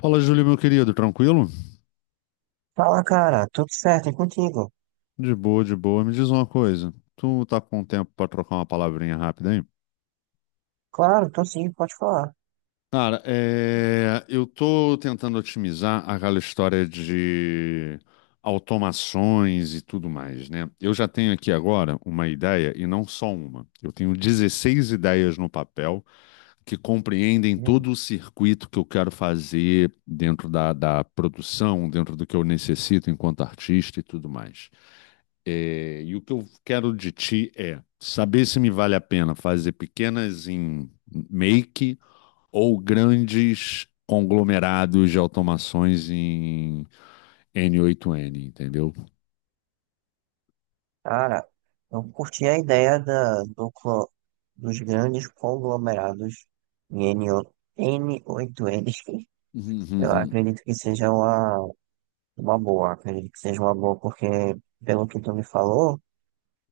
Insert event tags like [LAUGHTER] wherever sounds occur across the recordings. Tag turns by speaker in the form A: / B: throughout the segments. A: Fala, Júlio, meu querido, tranquilo?
B: Fala, cara, tudo certo, e contigo?
A: De boa, de boa. Me diz uma coisa. Tu tá com tempo pra trocar uma palavrinha rápida aí?
B: Claro, tô sim, pode falar.
A: Cara, eu tô tentando otimizar aquela história de automações e tudo mais, né? Eu já tenho aqui agora uma ideia e não só uma. Eu tenho 16 ideias no papel que compreendem
B: Hum.
A: todo o circuito que eu quero fazer dentro da produção, dentro do que eu necessito enquanto artista e tudo mais. É, e o que eu quero de ti é saber se me vale a pena fazer pequenas em make ou grandes conglomerados de automações em N8N, entendeu?
B: Cara, eu curti a ideia dos grandes conglomerados em n oito n. [LAUGHS]
A: Uhum,
B: Eu
A: uhum.
B: acredito que seja uma boa, acredito que seja uma boa, porque, pelo que tu me falou,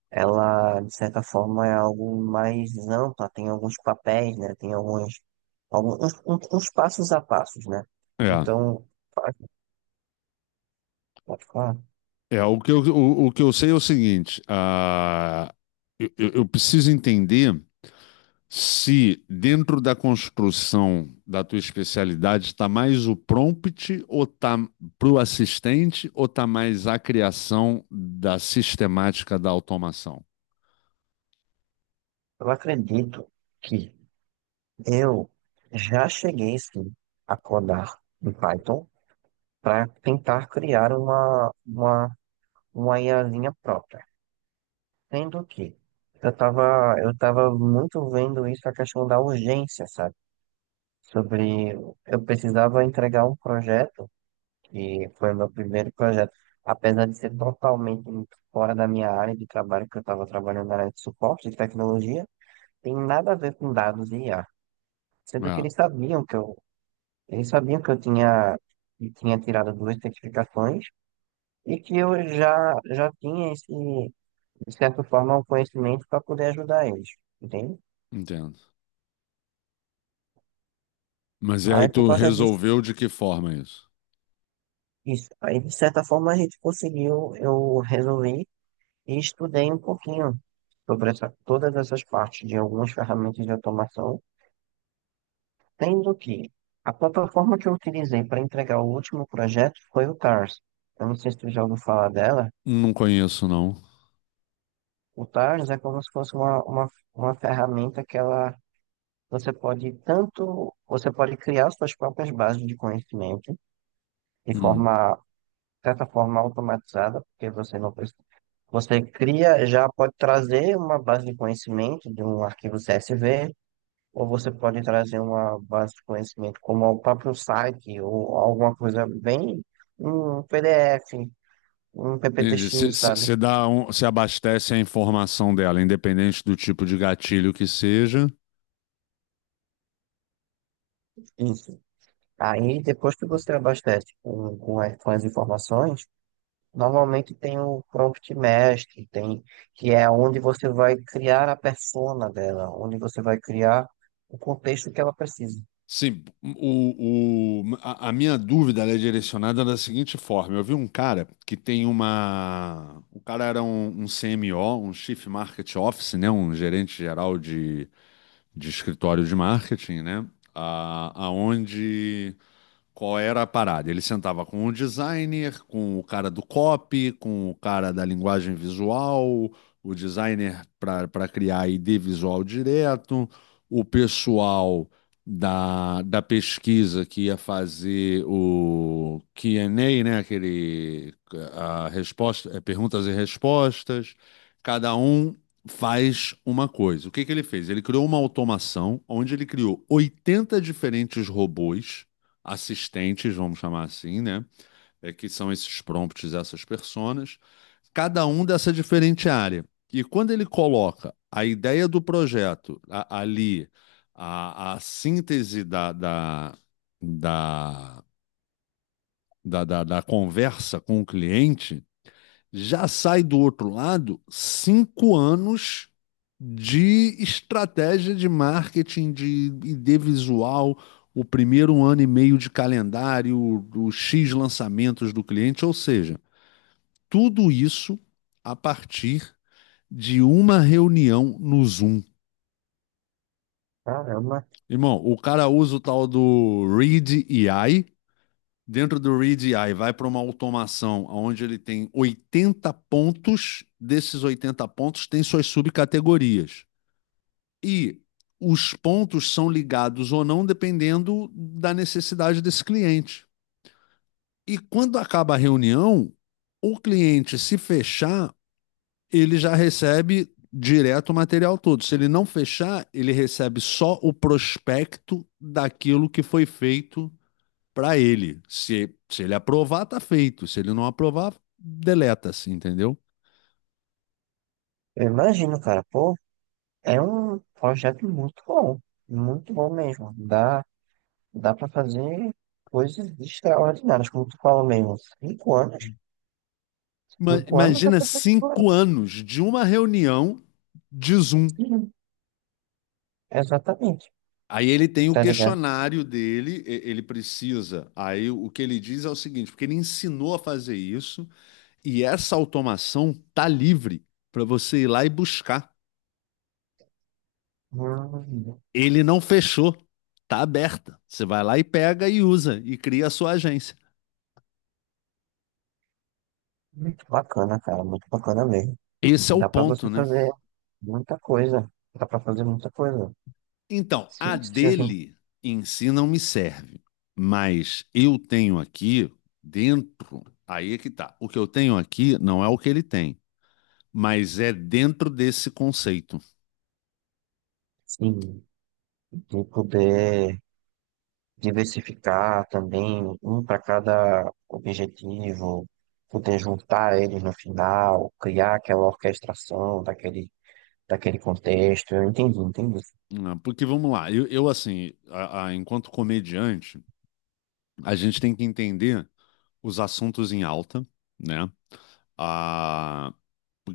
B: ela, de certa forma, é algo mais ampla, tem alguns papéis, né? Tem alguns uns passos a passos, né?
A: É,
B: Então, pode, pode falar.
A: é o que eu, o que eu sei é o seguinte. Eu preciso entender se dentro da construção da tua especialidade está mais o prompt ou tá para o assistente ou está mais a criação da sistemática da automação?
B: Eu acredito que eu já cheguei sim a codar em Python para tentar criar uma IAzinha própria. Sendo que eu tava muito vendo isso, a questão da urgência, sabe? Sobre eu precisava entregar um projeto, que foi o meu primeiro projeto, apesar de ser totalmente fora da minha área de trabalho, que eu estava trabalhando na área de suporte de tecnologia, tem nada a ver com dados e IA. Sendo que
A: Ah,
B: eles sabiam que eu Ele sabia que eu tinha, que tinha tirado duas certificações e que eu já tinha esse, de certa forma, um conhecimento para poder ajudar eles, entende?
A: entendo. Mas e aí
B: Aí, por
A: tu
B: causa disso,
A: resolveu de que forma isso?
B: isso. Aí, de certa forma, a gente conseguiu, eu resolvi e estudei um pouquinho sobre essa, todas essas partes de algumas ferramentas de automação, sendo que a plataforma que eu utilizei para entregar o último projeto foi o TARS. Eu não sei se tu já ouviu falar dela.
A: Não conheço, não.
B: O Taros é como se fosse uma ferramenta que ela, você pode tanto, você pode criar suas próprias bases de conhecimento de
A: Hum.
B: forma, certa forma automatizada, porque você não precisa, você cria, já pode trazer uma base de conhecimento de um arquivo CSV, ou você pode trazer uma base de conhecimento como o próprio site, ou alguma coisa bem, um PDF, um
A: Entendi.
B: PPTX, sabe?
A: Você abastece a informação dela, independente do tipo de gatilho que seja.
B: Isso. Aí, depois que você abastece com as informações, normalmente tem o prompt mestre, tem, que é onde você vai criar a persona dela, onde você vai criar o contexto que ela precisa.
A: Sim, a minha dúvida ela é direcionada da seguinte forma. Eu vi um cara que tem uma. O cara era um CMO, um Chief Market Office, né? Um gerente geral de escritório de marketing, né? A, aonde Qual era a parada? Ele sentava com o designer, com o cara do copy, com o cara da linguagem visual, o designer para criar ID visual direto, o pessoal da pesquisa que ia fazer o Q&A, né? Aquele a resposta, é, perguntas e respostas. Cada um faz uma coisa. O que que ele fez? Ele criou uma automação onde ele criou 80 diferentes robôs assistentes, vamos chamar assim, né? É que são esses prompts, essas personas, cada um dessa diferente área. E quando ele coloca a ideia do projeto ali, a síntese da, da conversa com o cliente, já sai do outro lado 5 anos de estratégia de marketing, de ID visual, o primeiro ano e meio de calendário, os X lançamentos do cliente, ou seja, tudo isso a partir de uma reunião no Zoom.
B: Caramba,
A: Irmão, o cara usa o tal do Read AI dentro do READI vai para uma automação onde ele tem 80 pontos, desses 80 pontos tem suas subcategorias. E os pontos são ligados ou não dependendo da necessidade desse cliente. E quando acaba a reunião, o cliente se fechar, ele já recebe direto o material todo. Se ele não fechar, ele recebe só o prospecto daquilo que foi feito para ele. Se ele aprovar, tá feito. Se ele não aprovar, deleta-se, entendeu?
B: eu imagino, cara, pô, é um projeto muito bom mesmo. Dá para fazer coisas extraordinárias, como tu falou mesmo. Cinco anos é
A: Imagina
B: bastante coisa.
A: 5 anos de uma reunião de Zoom.
B: Sim, exatamente,
A: Aí ele tem o
B: tá ligado?
A: questionário dele, ele precisa. Aí o que ele diz é o seguinte, porque ele ensinou a fazer isso e essa automação tá livre para você ir lá e buscar.
B: Hum.
A: Ele não fechou, tá aberta. Você vai lá e pega e usa e cria a sua agência.
B: Muito bacana, cara, muito bacana mesmo.
A: Esse é o
B: Dá pra
A: ponto,
B: você
A: né?
B: fazer muita coisa. Dá pra fazer muita coisa.
A: Então, a
B: Sim, se a gente,
A: dele em si não me serve, mas eu tenho aqui dentro, aí é que tá. O que eu tenho aqui não é o que ele tem, mas é dentro desse conceito.
B: sim, de poder diversificar também, um para cada objetivo, poder juntar eles no final, criar aquela orquestração daquele contexto. Eu entendi, entendi.
A: Né? Porque vamos lá, eu, assim, enquanto comediante, a gente tem que entender os assuntos em alta, né? Ah,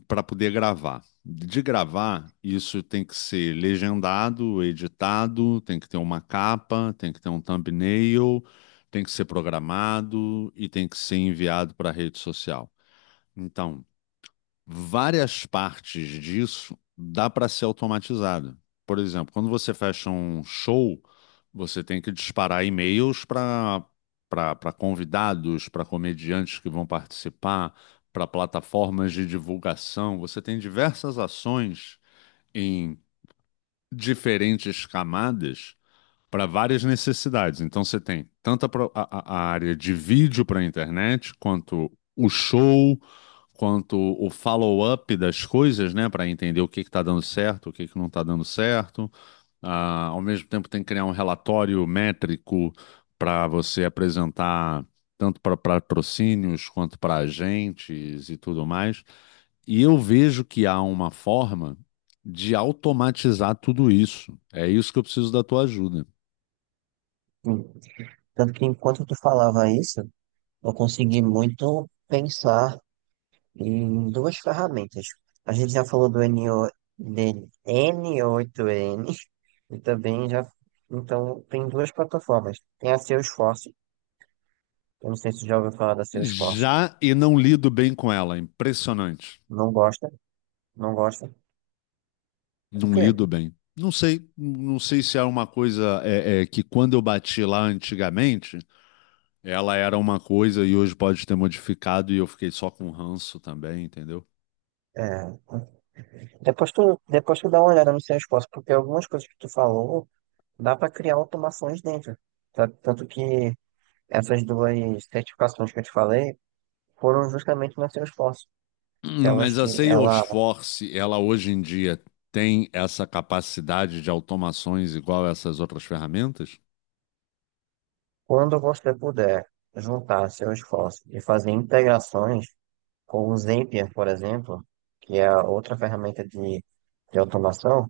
A: para poder gravar. De gravar, isso tem que ser legendado, editado, tem que ter uma capa, tem que ter um thumbnail, tem que ser programado e tem que ser enviado para a rede social. Então, várias partes disso dá para ser automatizado. Por exemplo, quando você fecha um show, você tem que disparar e-mails para convidados, para comediantes que vão participar, para plataformas de divulgação. Você tem diversas ações em diferentes camadas para várias necessidades. Então você tem tanto a, pro- a- área de vídeo para a internet, quanto o show, quanto o follow-up das coisas, né, para entender o que está dando certo, o que que não está dando certo. Ah, ao mesmo tempo tem que criar um relatório métrico para você apresentar tanto para patrocínios quanto para agentes e tudo mais. E eu vejo que há uma forma de automatizar tudo isso. É isso que eu preciso da tua ajuda.
B: Sim. Tanto que enquanto tu falava isso, eu consegui muito pensar em duas ferramentas. A gente já falou do n o de N8N e também já. Então, tem duas plataformas. Tem a Salesforce. Eu não sei se já ouviu falar da Salesforce.
A: Já e não lido bem com ela. Impressionante.
B: Não gosta? Não gosta? Por
A: Não
B: quê?
A: lido bem. Não sei, não sei se é uma coisa, que quando eu bati lá antigamente, ela era uma coisa e hoje pode ter modificado e eu fiquei só com ranço também, entendeu?
B: É. Depois tu dá uma olhada no Salesforce, porque algumas coisas que tu falou, dá para criar automações dentro. Tanto que essas duas certificações que eu te falei foram justamente na Salesforce. Que elas,
A: Mas a
B: ela.
A: Salesforce, ela hoje em dia tem essa capacidade de automações igual a essas outras ferramentas?
B: Quando você puder juntar seu esforço e fazer integrações com o Zapier, por exemplo, que é a outra ferramenta de automação,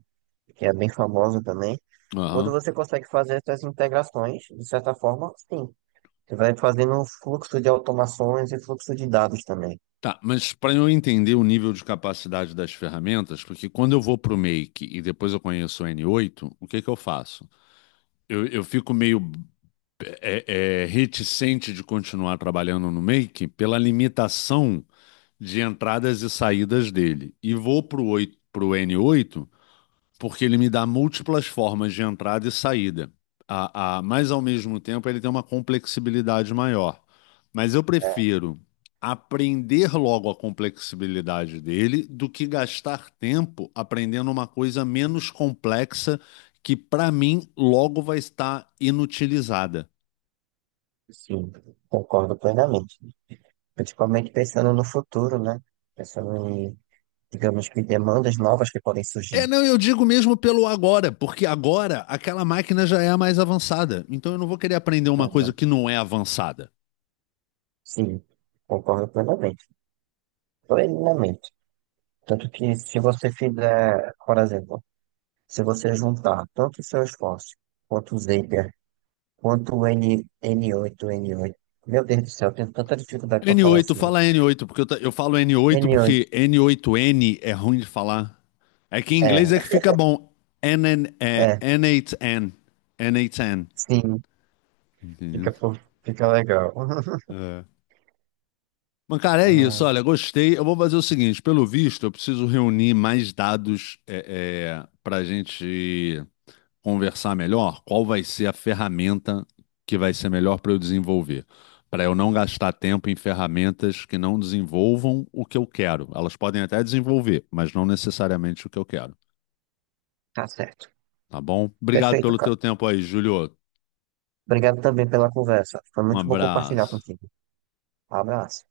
B: que é bem famosa também, quando
A: Aham.
B: você consegue fazer essas integrações, de certa forma, sim, você vai fazendo um fluxo de automações e fluxo de dados também,
A: Tá, mas para eu entender o nível de capacidade das ferramentas, porque quando eu vou para o Make e depois eu conheço o N8, o que que eu faço? Eu fico meio reticente de continuar trabalhando no Make pela limitação de entradas e saídas dele. E vou para o N8 porque ele me dá múltiplas formas de entrada e saída. Mas ao mesmo tempo ele tem uma complexibilidade maior. Mas eu
B: né?
A: prefiro aprender logo a complexibilidade dele do que gastar tempo aprendendo uma coisa menos complexa que para mim logo vai estar inutilizada.
B: Sim, concordo plenamente. Principalmente pensando no futuro, né? Pensando em, digamos que demandas novas que podem
A: É,
B: surgir.
A: não, eu digo mesmo pelo agora, porque agora aquela máquina já é a mais avançada. Então eu não vou querer aprender uma coisa
B: Né?
A: que não é avançada.
B: Sim, concordo plenamente. Plenamente. Tanto que se você fizer, por exemplo, se você juntar tanto o seu esforço, quanto o Zapier, quanto o N8, N8, meu Deus do céu, eu tenho tanta dificuldade para
A: n
B: falar
A: oito,
B: esse nome.
A: fala N8, porque eu falo N8 porque
B: N8,
A: N8N é ruim de falar. É que em
B: é,
A: inglês é que fica bom.
B: é,
A: N8N. N8N.
B: sim,
A: Entendeu?
B: fica, fo- fica legal. [LAUGHS]
A: É. Mas, cara, é isso.
B: Ah.
A: Olha, gostei. Eu vou fazer o seguinte: pelo visto, eu preciso reunir mais dados, pra gente conversar melhor, qual vai ser a ferramenta que vai ser melhor para eu desenvolver. Para eu não gastar tempo em ferramentas que não desenvolvam o que eu quero. Elas podem até desenvolver, mas não necessariamente o que eu quero.
B: Tá certo.
A: Tá bom? Obrigado
B: Perfeito,
A: pelo
B: cara.
A: teu tempo aí, Júlio.
B: Obrigado também pela conversa. Foi
A: Um
B: muito bom compartilhar
A: abraço.
B: contigo. Abraço.